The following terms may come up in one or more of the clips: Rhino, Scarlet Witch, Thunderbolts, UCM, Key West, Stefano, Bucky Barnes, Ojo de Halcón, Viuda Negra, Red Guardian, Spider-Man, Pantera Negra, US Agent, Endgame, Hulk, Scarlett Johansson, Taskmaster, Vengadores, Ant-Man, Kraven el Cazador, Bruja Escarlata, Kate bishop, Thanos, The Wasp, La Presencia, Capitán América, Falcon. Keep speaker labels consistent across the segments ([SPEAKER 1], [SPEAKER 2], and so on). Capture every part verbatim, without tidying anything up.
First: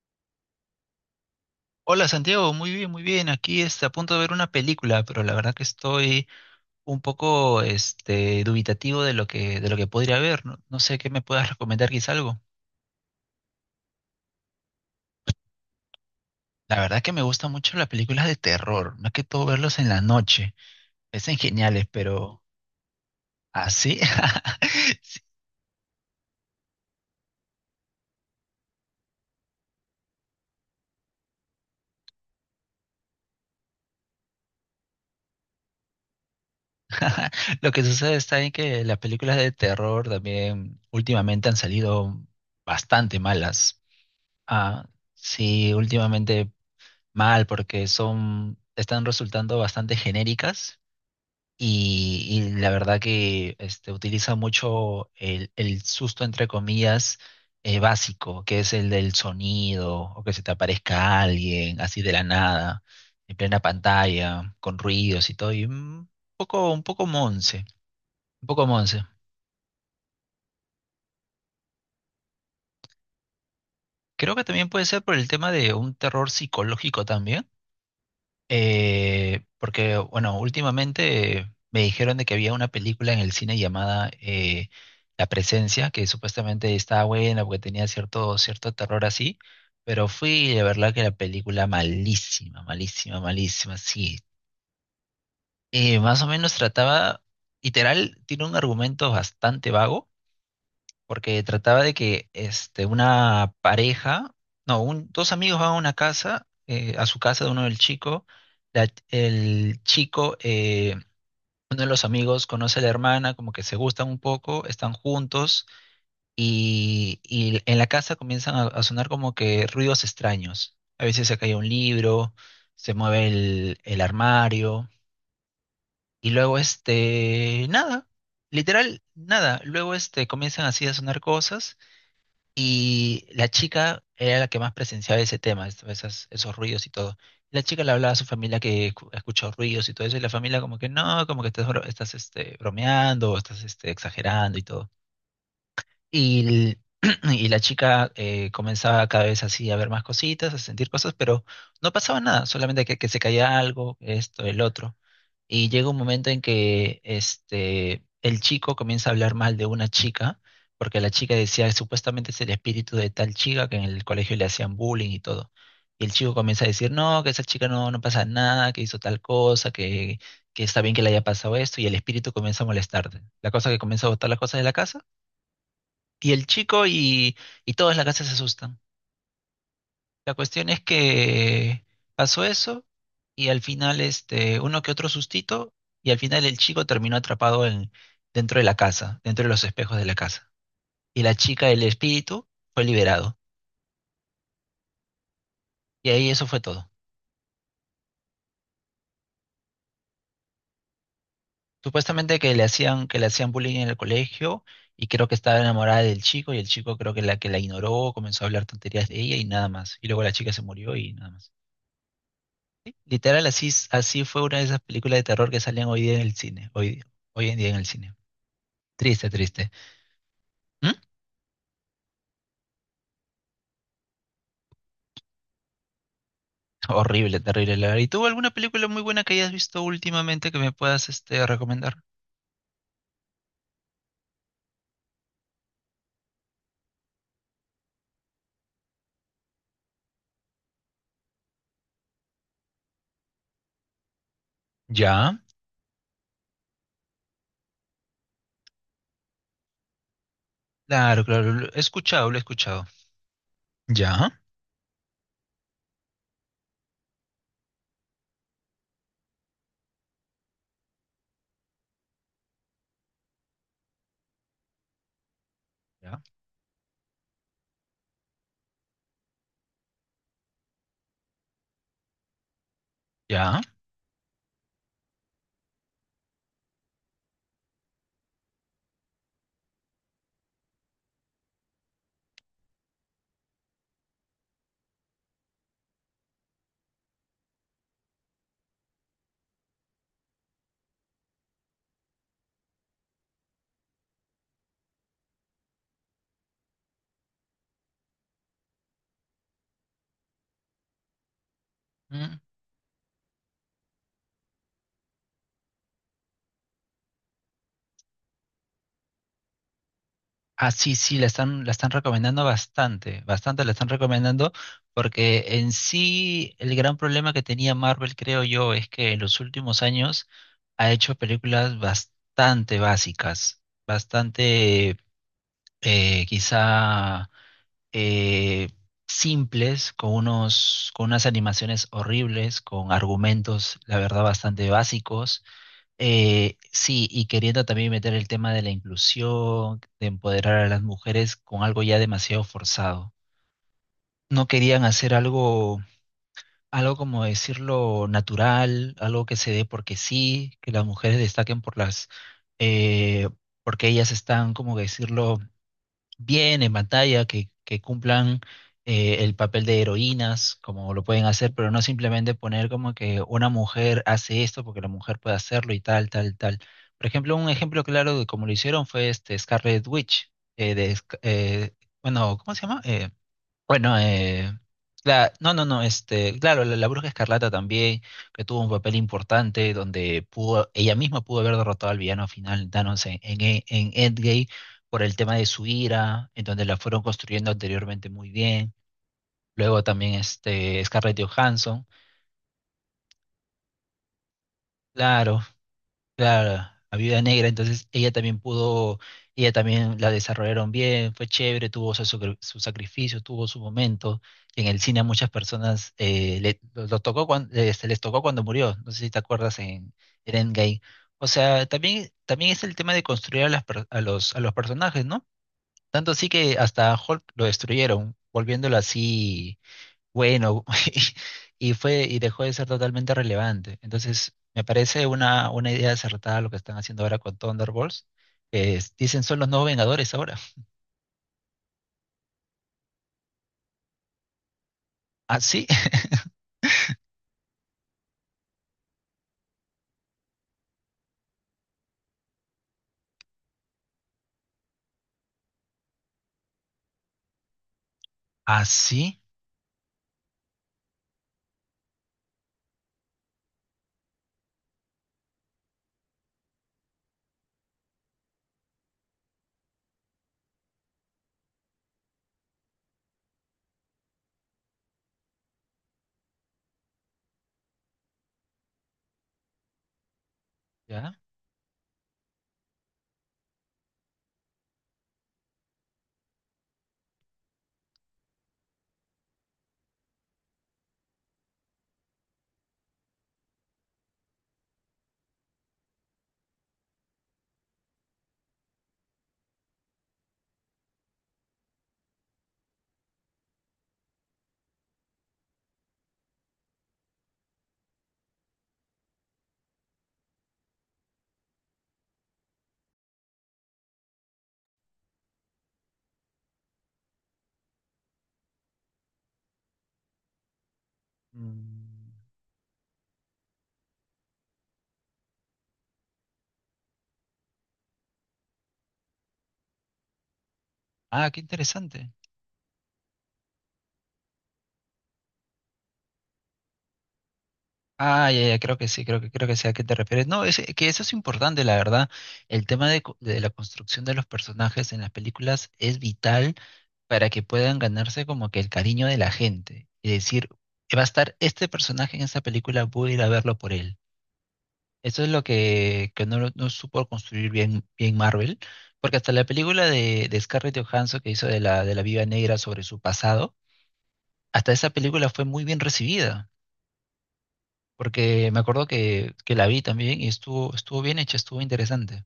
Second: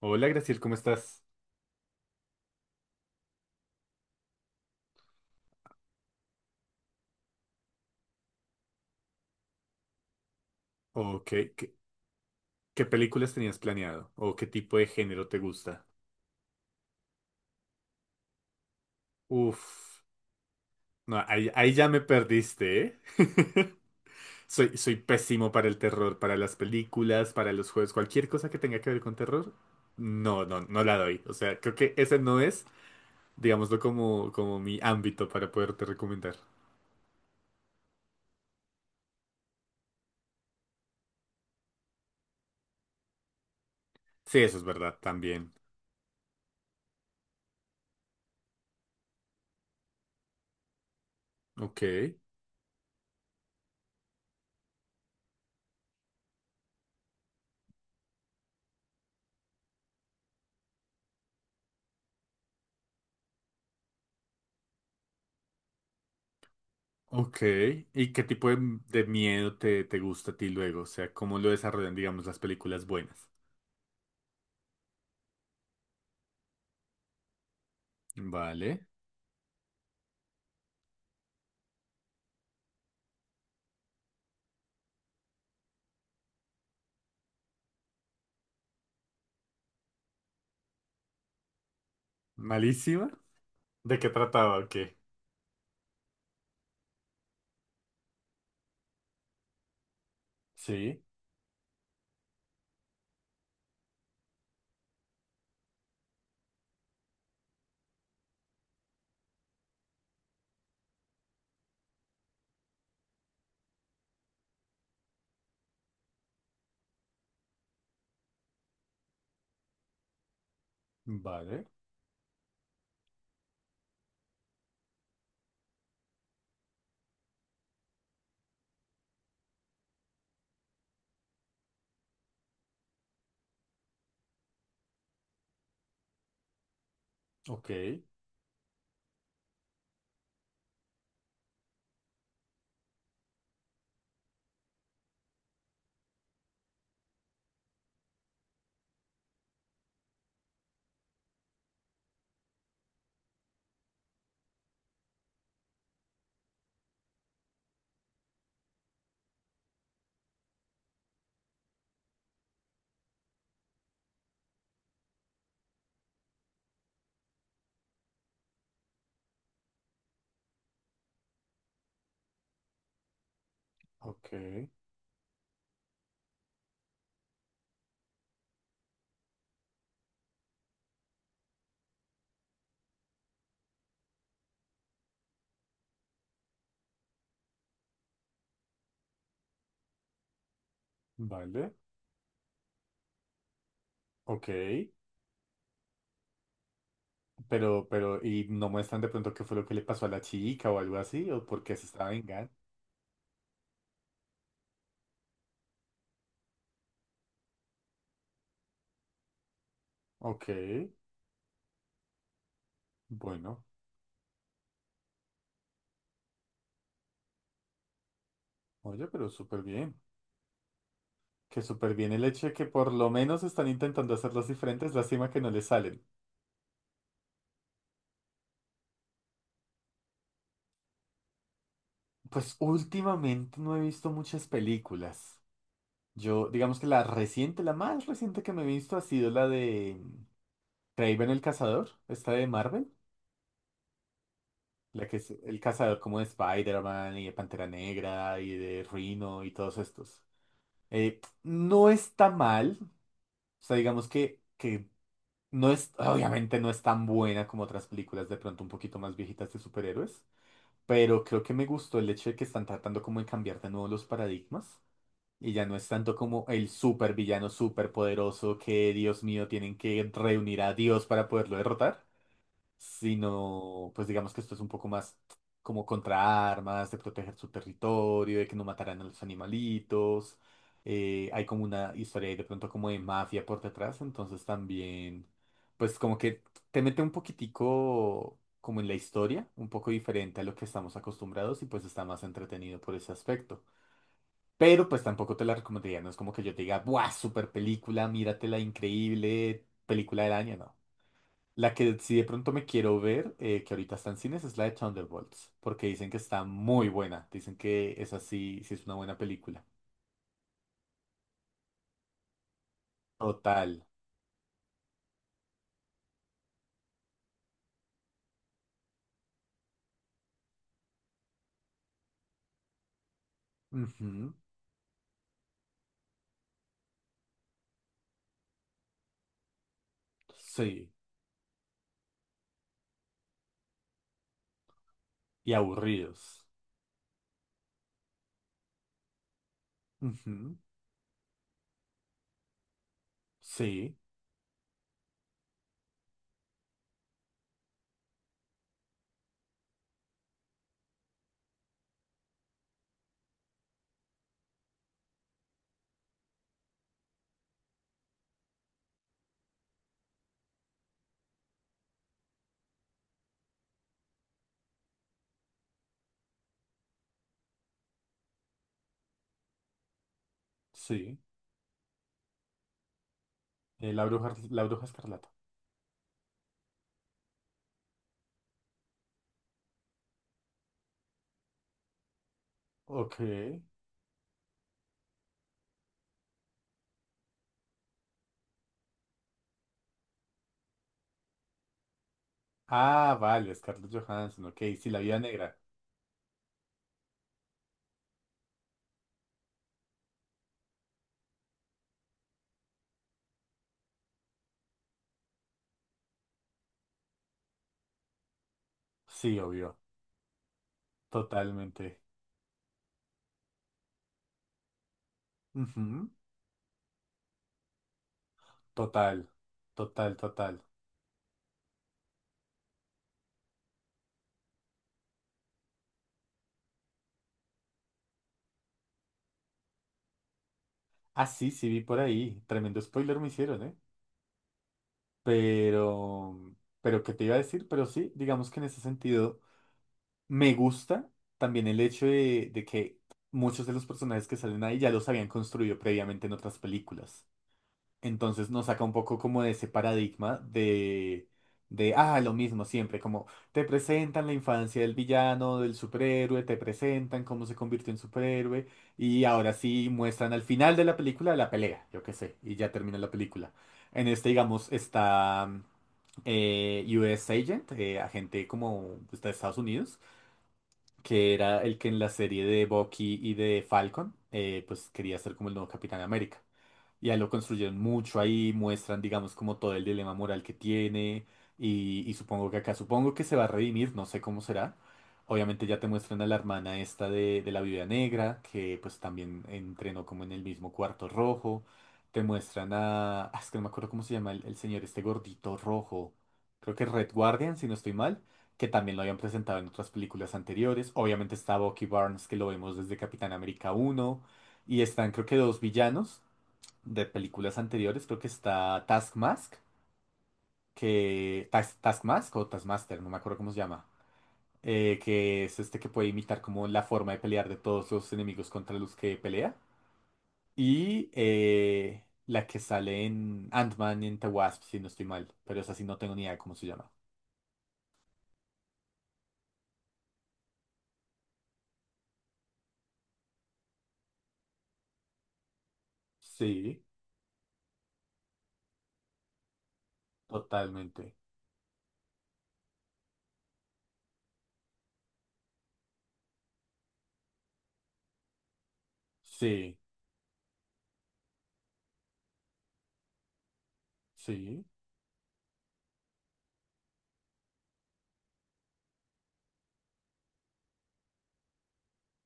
[SPEAKER 1] Hola, Graciel, ¿cómo estás?
[SPEAKER 2] Hola Santiago, muy bien, muy bien. Aquí está a punto de ver una película, pero la verdad que estoy un poco este, dubitativo de lo que, de lo que podría ver. No, no sé qué me
[SPEAKER 1] ¿O
[SPEAKER 2] puedas
[SPEAKER 1] qué, qué-
[SPEAKER 2] recomendar, quizá algo.
[SPEAKER 1] qué películas tenías planeado? ¿O qué tipo de género te gusta?
[SPEAKER 2] La verdad que me gustan mucho las películas de terror, más que todo
[SPEAKER 1] Uf,
[SPEAKER 2] verlos en la noche.
[SPEAKER 1] no,
[SPEAKER 2] Parecen
[SPEAKER 1] ahí, ahí
[SPEAKER 2] geniales,
[SPEAKER 1] ya me
[SPEAKER 2] pero
[SPEAKER 1] perdiste, ¿eh?
[SPEAKER 2] así.
[SPEAKER 1] Soy, soy pésimo para el terror, para las películas, para los juegos, cualquier cosa que tenga que ver con terror, no, no, no la doy. O sea, creo que ese no es, digámoslo, como, como mi ámbito para poderte recomendar.
[SPEAKER 2] Lo que sucede está en que las películas de terror también últimamente han salido bastante malas.
[SPEAKER 1] Sí, eso es
[SPEAKER 2] Ah,
[SPEAKER 1] verdad, también.
[SPEAKER 2] sí, últimamente mal, porque son, están resultando bastante genéricas
[SPEAKER 1] Ok.
[SPEAKER 2] y, y la verdad que este, utiliza mucho el, el susto, entre comillas, eh, básico, que es el del sonido o que se te aparezca alguien así de la nada, en plena pantalla, con ruidos y todo, y un poco, un poco
[SPEAKER 1] Ok,
[SPEAKER 2] monse,
[SPEAKER 1] ¿y qué
[SPEAKER 2] un
[SPEAKER 1] tipo de,
[SPEAKER 2] poco
[SPEAKER 1] de
[SPEAKER 2] monse.
[SPEAKER 1] miedo te, te gusta a ti luego? O sea, ¿cómo lo desarrollan, digamos, las películas buenas?
[SPEAKER 2] Creo que también puede ser por el tema de un terror psicológico también.
[SPEAKER 1] Vale,
[SPEAKER 2] Eh, porque, bueno, últimamente eh, me dijeron de que había una película en el cine llamada eh, La Presencia, que supuestamente estaba buena porque tenía cierto, cierto terror así, pero fui y de verdad que la película malísima,
[SPEAKER 1] malísima.
[SPEAKER 2] malísima, malísima,
[SPEAKER 1] ¿De qué
[SPEAKER 2] sí.
[SPEAKER 1] trataba? Ok.
[SPEAKER 2] Eh, más o menos trataba, literal, tiene un argumento bastante vago
[SPEAKER 1] Sí,
[SPEAKER 2] porque trataba de que este, una pareja, no, un- dos amigos van a una casa, eh, a su casa de uno del chico, la- el chico, eh, uno de los amigos conoce a la hermana, como que se gustan un poco, están juntos y, y en la casa comienzan a, a sonar como que ruidos extraños. A veces se cae
[SPEAKER 1] vale,
[SPEAKER 2] un libro, se mueve el, el armario y luego este, nada, literal, nada. Luego este, comienzan así a sonar cosas. Y la chica era la que más presenciaba ese tema, es- esas, esos ruidos y todo. La
[SPEAKER 1] ok,
[SPEAKER 2] chica le hablaba a su familia que escu- escuchó ruidos y todo eso, y la familia como que no, como que estás, bro- estás este, bromeando, o estás este, exagerando y todo. Y, el- y la chica eh, comenzaba cada vez así a ver más cositas, a sentir cosas, pero no pasaba nada, solamente que, que se caía algo, esto, el otro. Y llega un momento en que este, el chico comienza a hablar mal de una chica, porque la chica decía que supuestamente es el espíritu de tal chica que en el colegio le hacían bullying y todo. Y el chico comienza a decir, no, que esa chica no, no pasa nada, que hizo tal cosa, que, que está bien que le haya pasado esto, y el espíritu comienza a molestarte. La cosa que comienza a botar
[SPEAKER 1] ok,
[SPEAKER 2] las cosas de la casa y el chico y, y todos en la casa se asustan. La cuestión es que pasó eso y al final este, uno que otro sustito y al final el chico terminó atrapado en, dentro de la casa, dentro de los espejos de la casa. Y la chica,
[SPEAKER 1] vale,
[SPEAKER 2] el espíritu, fue liberado.
[SPEAKER 1] ok.
[SPEAKER 2] Y ahí eso fue todo.
[SPEAKER 1] Pero, pero, ¿y no muestran de pronto qué fue lo que le pasó a la chica o algo así? ¿O por qué se estaba
[SPEAKER 2] Supuestamente
[SPEAKER 1] vengando?
[SPEAKER 2] que le hacían, que le hacían bullying en el colegio y creo que estaba enamorada del chico y el chico creo que la que la ignoró, comenzó a hablar tonterías de ella y nada más. Y luego la
[SPEAKER 1] Ok,
[SPEAKER 2] chica se murió y nada más. Literal,
[SPEAKER 1] bueno,
[SPEAKER 2] así, s- así fue una de esas películas de terror que salían hoy día en el cine. Hoy, hoy en día en el cine.
[SPEAKER 1] oye, pero
[SPEAKER 2] Triste,
[SPEAKER 1] súper
[SPEAKER 2] triste.
[SPEAKER 1] bien.
[SPEAKER 2] ¿Mm?
[SPEAKER 1] Que súper bien el hecho de que por lo menos están intentando hacerlas diferentes, lástima que no les salen.
[SPEAKER 2] Horrible, terrible. La verdad. ¿Y tú alguna película muy buena que hayas visto últimamente que me puedas este, recomendar?
[SPEAKER 1] Pues últimamente no he visto muchas películas. Yo, digamos que la reciente, la más reciente que me he visto ha sido la de Kraven el Cazador, esta de Marvel, la que es
[SPEAKER 2] Ya,
[SPEAKER 1] el cazador como de Spider-Man y de Pantera Negra y de Rhino y todos estos. Eh,
[SPEAKER 2] claro, claro. Lo he
[SPEAKER 1] no está
[SPEAKER 2] escuchado, lo he
[SPEAKER 1] mal,
[SPEAKER 2] escuchado.
[SPEAKER 1] o sea, digamos
[SPEAKER 2] Ya,
[SPEAKER 1] que, que no es, obviamente no es tan buena como otras películas de pronto un poquito más viejitas de superhéroes, pero creo que me gustó el hecho de que están tratando como de cambiar de nuevo los paradigmas. Y ya no es tanto
[SPEAKER 2] ya,
[SPEAKER 1] como el supervillano superpoderoso que, Dios mío, tienen que reunir a Dios para poderlo derrotar,
[SPEAKER 2] ya.
[SPEAKER 1] sino, pues digamos que esto es un poco más como contra armas, de proteger su territorio, de que no matarán a los animalitos. Eh, hay como una historia ahí de pronto como de mafia por detrás, entonces también, pues como que te mete un poquitico como en la historia, un poco diferente a lo que estamos acostumbrados y pues está más entretenido por ese aspecto. Pero pues tampoco te la recomendaría, no es como que yo te diga, ¡buah, super película, míratela, increíble, película del año! No. La que sí de
[SPEAKER 2] Mm.
[SPEAKER 1] pronto me quiero ver, eh, que ahorita está en cines, es la de Thunderbolts, porque dicen que está muy buena, dicen que esa sí, sí es una buena película.
[SPEAKER 2] Ah, sí, sí, la están, la están recomendando bastante, bastante la
[SPEAKER 1] Total.
[SPEAKER 2] están recomendando, porque en sí el gran problema que tenía Marvel, creo yo, es que en los últimos años ha hecho películas bastante básicas,
[SPEAKER 1] Ujú.
[SPEAKER 2] bastante eh, quizá eh, simples, con
[SPEAKER 1] Sí.
[SPEAKER 2] unos, con unas animaciones horribles, con argumentos, la verdad, bastante básicos,
[SPEAKER 1] Y aburridos.
[SPEAKER 2] eh, sí, y queriendo también meter el tema de la inclusión, de
[SPEAKER 1] Ujú.
[SPEAKER 2] empoderar a las mujeres con algo ya demasiado forzado.
[SPEAKER 1] Sí,
[SPEAKER 2] No querían hacer algo, algo como decirlo natural, algo que se dé porque sí, que las mujeres destaquen por las, eh, porque ellas están, como decirlo, bien en pantalla, que, que cumplan eh, el papel de heroínas, como lo pueden hacer, pero no simplemente poner como que una mujer hace esto porque la mujer puede hacerlo y tal, tal, tal. Por ejemplo, un ejemplo claro de cómo lo hicieron fue este Scarlet Witch, eh, de,
[SPEAKER 1] sí.
[SPEAKER 2] Sc- eh, bueno, ¿cómo se llama? Eh,
[SPEAKER 1] Eh,
[SPEAKER 2] bueno,
[SPEAKER 1] la bruja,
[SPEAKER 2] eh,
[SPEAKER 1] la bruja escarlata.
[SPEAKER 2] la, no, no, no, este, claro, la, la Bruja Escarlata también, que tuvo un papel importante donde pudo, ella misma pudo haber derrotado al villano final, Thanos, en,
[SPEAKER 1] Ok.
[SPEAKER 2] en, E- en Endgame, por el tema de su ira, en donde la fueron construyendo anteriormente muy bien. Luego también este, Scarlett Johansson,
[SPEAKER 1] Ah, vale, Scarlett Johansson, ok, sí, la vida
[SPEAKER 2] claro,
[SPEAKER 1] negra.
[SPEAKER 2] claro, a Viuda Negra, entonces ella también pudo, ella también la desarrollaron bien, fue chévere, tuvo su, sacri- su sacrificio, tuvo su momento. Y en el cine a muchas personas eh, le- lo, lo tocó cuando, se les tocó cuando murió, no sé si te
[SPEAKER 1] Sí,
[SPEAKER 2] acuerdas
[SPEAKER 1] obvio,
[SPEAKER 2] en, en Endgame. O sea,
[SPEAKER 1] totalmente.
[SPEAKER 2] también, también es el tema de construir a, las per- a los, a los personajes, ¿no?
[SPEAKER 1] Ujú.
[SPEAKER 2] Tanto así que hasta Hulk lo destruyeron, volviéndolo
[SPEAKER 1] Total,
[SPEAKER 2] así
[SPEAKER 1] total, total.
[SPEAKER 2] bueno, y fue, y dejó de ser totalmente relevante. Entonces, me parece una, una idea acertada lo que están haciendo ahora con Thunderbolts, que es- dicen son los nuevos Vengadores ahora.
[SPEAKER 1] Ah, sí, sí vi por ahí. Tremendo spoiler me hicieron, ¿eh?
[SPEAKER 2] ¿Ah, sí?
[SPEAKER 1] Pero, pero, ¿qué te iba a decir? Pero sí, digamos que en ese sentido me gusta también el hecho de, de que muchos de los personajes que salen ahí ya los habían construido previamente en otras películas. Entonces
[SPEAKER 2] ¿Ah,
[SPEAKER 1] nos saca un poco
[SPEAKER 2] sí?
[SPEAKER 1] como de ese paradigma de, de, ah, lo mismo siempre, como te presentan la infancia del villano, del superhéroe, te presentan cómo se convirtió en superhéroe, y ahora sí muestran al final de la película la pelea, yo qué sé, y ya termina la película. En este, digamos, está eh, U S Agent, eh, agente como está de Estados Unidos,
[SPEAKER 2] ¿Ya?
[SPEAKER 1] que era el que en la serie de Bucky y de Falcon, eh, pues quería ser como el nuevo Capitán América. Y ahí lo construyeron mucho, ahí muestran, digamos, como todo el dilema moral que tiene. Y, y supongo que acá, supongo que se va a redimir, no sé cómo será. Obviamente ya te muestran a la hermana esta de, de la Viuda Negra, que pues también entrenó como en el mismo cuarto rojo. Te muestran a... ah, es que no me acuerdo cómo se llama el, el señor, este gordito rojo. Creo que Red Guardian, si no estoy mal, que también lo habían presentado en otras películas anteriores. Obviamente está Bucky Barnes, que lo vemos desde Capitán América uno. Y están creo que dos villanos de películas anteriores, creo que está Taskmask, que Tas-
[SPEAKER 2] Mm.
[SPEAKER 1] Taskmask o Taskmaster, no me acuerdo cómo se llama, eh, que es este que puede imitar como la forma de pelear de todos los enemigos contra los que pelea. Y
[SPEAKER 2] Ah, qué
[SPEAKER 1] eh,
[SPEAKER 2] interesante.
[SPEAKER 1] la que sale en Ant-Man y en The Wasp, si no estoy mal, pero esa sí no tengo ni idea de cómo se llama.
[SPEAKER 2] Ah, ya, ya, creo que sí, creo que creo que sé a qué te refieres. No, es que eso es importante, la verdad. El tema de, co- de la construcción de los personajes en las películas es vital
[SPEAKER 1] Sí,
[SPEAKER 2] para que puedan ganarse como que el cariño de la gente. Y decir, va a
[SPEAKER 1] totalmente.
[SPEAKER 2] estar este personaje en esta película, voy a ir a verlo por él. Eso es lo que, que no, lo- no supo construir bien, bien Marvel, porque hasta la
[SPEAKER 1] Sí,
[SPEAKER 2] película de, de Scarlett Johansson que hizo de la, de la Viuda Negra sobre su pasado,
[SPEAKER 1] sí.
[SPEAKER 2] hasta esa película fue muy bien recibida porque me acuerdo que, que la vi también y estuvo, estuvo bien hecha, estuvo interesante.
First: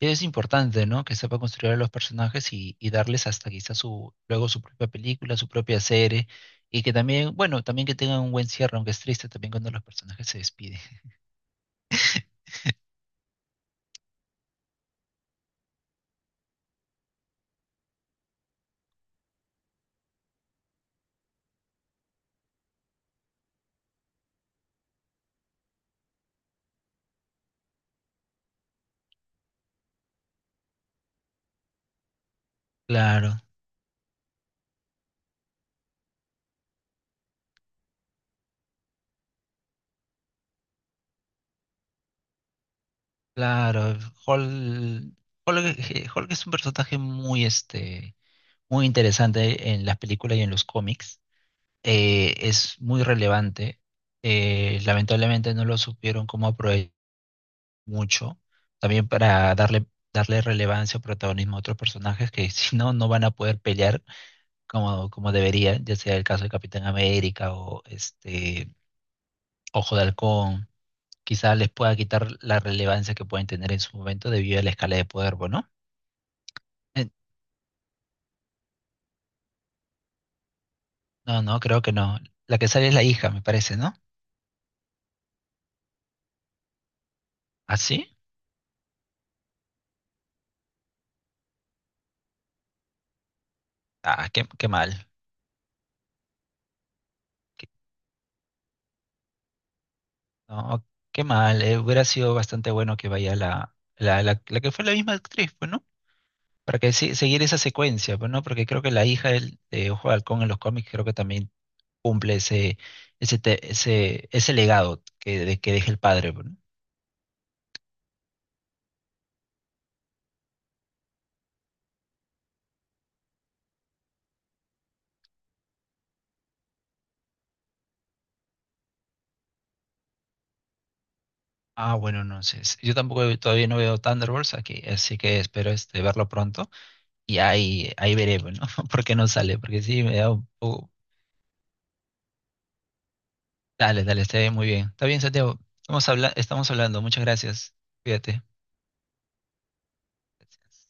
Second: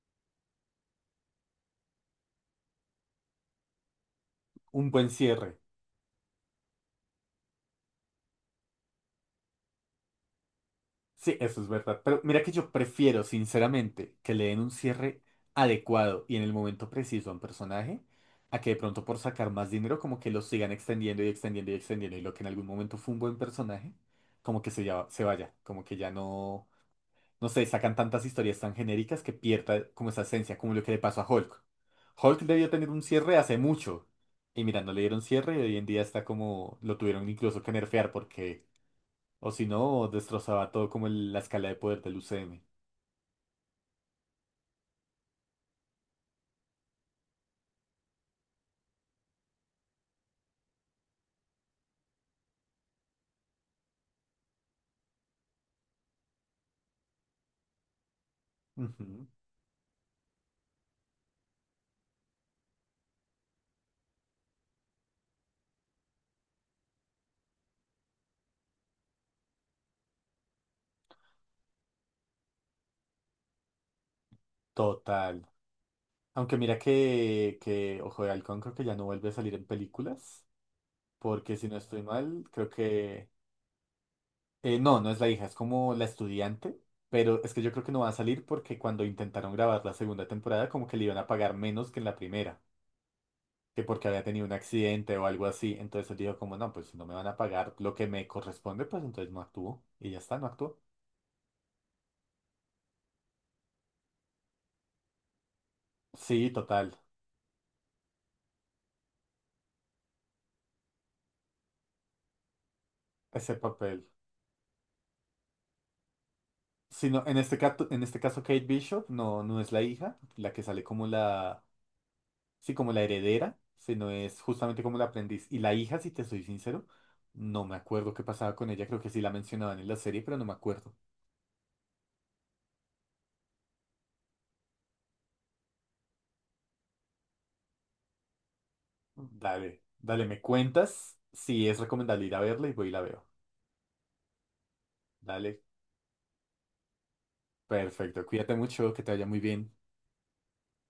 [SPEAKER 2] Es importante, ¿no? Que sepa construir a los personajes y, y darles hasta quizás su, luego su propia
[SPEAKER 1] Un buen
[SPEAKER 2] película, su
[SPEAKER 1] cierre.
[SPEAKER 2] propia serie, y que también, bueno, también que tengan un buen cierre, aunque es triste también cuando los personajes se despiden.
[SPEAKER 1] Sí, eso es verdad. Pero mira que yo prefiero, sinceramente, que le den un cierre adecuado y en el momento preciso a un personaje, a que de pronto por sacar más dinero como que lo sigan extendiendo y extendiendo y extendiendo y lo que en algún momento fue un buen personaje, como que se, ya, se vaya, como que ya no, no sé, sacan tantas historias tan genéricas que pierda como esa esencia, como lo que le pasó a Hulk. Hulk debió tener un cierre
[SPEAKER 2] Claro,
[SPEAKER 1] hace mucho y mira, no le dieron cierre y hoy en día está como, lo tuvieron incluso que nerfear porque... O si no, destrozaba todo como el- la escala de poder del U C M.
[SPEAKER 2] claro. Hall, Hulk, eh, Hulk es un personaje muy, este, muy interesante en las películas y en los cómics. Eh, es muy relevante. Eh, lamentablemente no lo supieron cómo aprovechar mucho, también
[SPEAKER 1] Ujú.
[SPEAKER 2] para darle, darle relevancia o protagonismo a otros personajes que si no, no van a poder pelear como, como deberían, ya sea el caso de Capitán América o este Ojo de Halcón, quizás les pueda quitar la relevancia que pueden tener en su momento debido a la escala de poder,
[SPEAKER 1] Total.
[SPEAKER 2] ¿no?
[SPEAKER 1] Aunque mira
[SPEAKER 2] Eh,
[SPEAKER 1] que, que Ojo de Halcón creo que ya no vuelve a salir en películas.
[SPEAKER 2] no,
[SPEAKER 1] Porque
[SPEAKER 2] no,
[SPEAKER 1] si no
[SPEAKER 2] creo que
[SPEAKER 1] estoy
[SPEAKER 2] no.
[SPEAKER 1] mal,
[SPEAKER 2] La
[SPEAKER 1] creo
[SPEAKER 2] que sale es la
[SPEAKER 1] que...
[SPEAKER 2] hija, me parece, ¿no?
[SPEAKER 1] eh, no, no es la hija, es como la estudiante. Pero es que yo
[SPEAKER 2] ¿Ah,
[SPEAKER 1] creo que no va a
[SPEAKER 2] sí?
[SPEAKER 1] salir porque cuando intentaron grabar la segunda temporada como que le iban a pagar menos que en la primera. Que porque había
[SPEAKER 2] Ah,
[SPEAKER 1] tenido
[SPEAKER 2] qué,
[SPEAKER 1] un
[SPEAKER 2] qué mal.
[SPEAKER 1] accidente o algo así. Entonces él dijo como, no, pues si no me van a
[SPEAKER 2] Qué-
[SPEAKER 1] pagar lo que me corresponde, pues entonces no actúo. Y ya está, no actuó.
[SPEAKER 2] no, qué mal. Eh, hubiera sido bastante bueno que vaya la, la, la, la que fue la misma actriz, pues, ¿no?
[SPEAKER 1] Sí,
[SPEAKER 2] Para
[SPEAKER 1] total.
[SPEAKER 2] que sí- seguir esa secuencia, pues, ¿no? Porque creo que la hija del- de Ojo de Halcón en los cómics creo que también cumple ese, ese,
[SPEAKER 1] Ese
[SPEAKER 2] te-
[SPEAKER 1] papel.
[SPEAKER 2] ese, ese legado que, de, que deja el padre, pues, ¿no?
[SPEAKER 1] Sino, en este caso, en este caso Kate Bishop no, no es la hija, la que sale como la, sí, como la heredera, sino es justamente como la aprendiz. Y la hija, si te soy sincero, no me acuerdo qué pasaba con ella, creo que sí la mencionaban en la serie, pero no me acuerdo.
[SPEAKER 2] Ah, bueno, no sé. s- Yo tampoco he- todavía no veo Thunderbolts aquí, así que espero este, verlo pronto y ahí, ahí veré, pues, ¿no? Porque no sale, porque
[SPEAKER 1] Dale,
[SPEAKER 2] sí me
[SPEAKER 1] dale,
[SPEAKER 2] da
[SPEAKER 1] me
[SPEAKER 2] un poco...
[SPEAKER 1] cuentas si es recomendable ir a verla y voy y la veo.
[SPEAKER 2] Dale, dale, está bien, muy bien. Está bien, Santiago.
[SPEAKER 1] Dale,
[SPEAKER 2] Estamos habla- estamos hablando. Muchas gracias.
[SPEAKER 1] perfecto,
[SPEAKER 2] Cuídate.
[SPEAKER 1] cuídate mucho, que te vaya muy bien.
[SPEAKER 2] Gracias.